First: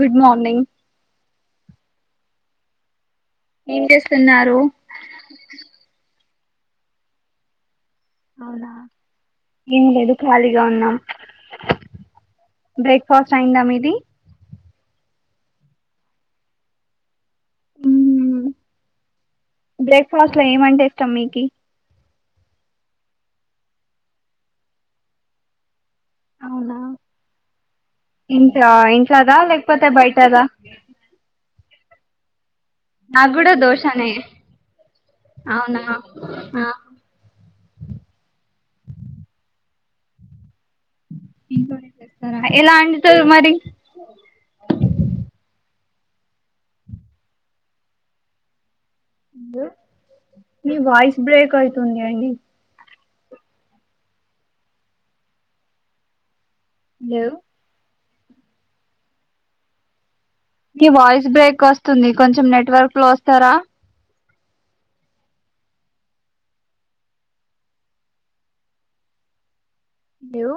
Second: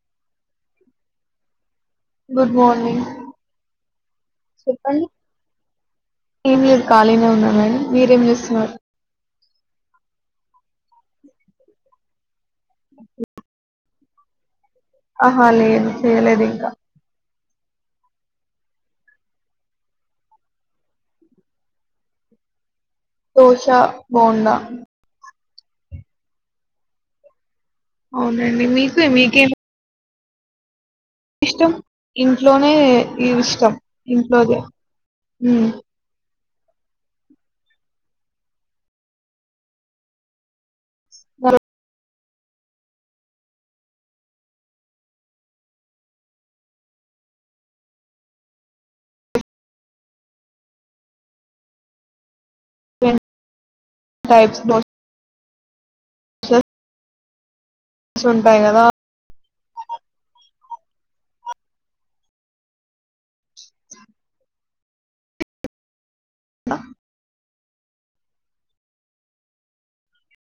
good morning good morning ఏం చేస్తున్నారు న్ ఇయర్ ఖాీనే ఉన్నా అండి మీరేం అవునా చేస్తున్నారు ఏం లేదు ఖాళీగా ఉన్నాం బ్రేక్ఫాస్ట్ అయిందా మీది ఆహా లేదు చేయలేదు ఇంకా మ్మ్ బ్రేక్ఫాస్ట్ లో ఏమంటే ఇష్టం మీకి దోష బోండా అవునా ఇంట్ అవునండి మీకు ఇంట్లోద మీకేం లేకపోతే బయట కదా ఇష్టం ఇ ఇంట్లోనే ఈ నాకు కూడా ఇష్టం దోషనే ఇంట్లోదే అవునా ఆ ఇం తోనేంద ఎలా అంటి చ మరి న వయిస్ బ్రేక్ అయితుంది అడి టైప్స్ స హలో సంటంటాయినాదా ఇ వాయిస్ బ్రేక్ వస్తుంది కొంచెం నెట్వర్క్ లో వస్తారా ఆ లేేవు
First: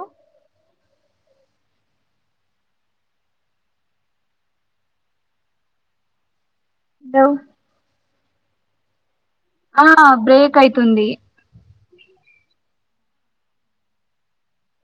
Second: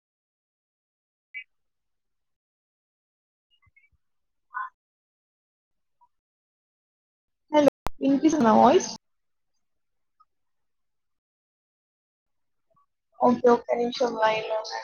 దౌ ఇనిపిస్ నా వాయిస్ అవున బ్రేక్ అయితుంది ఒకే ఒకే కొంచెం వయోలెన్స్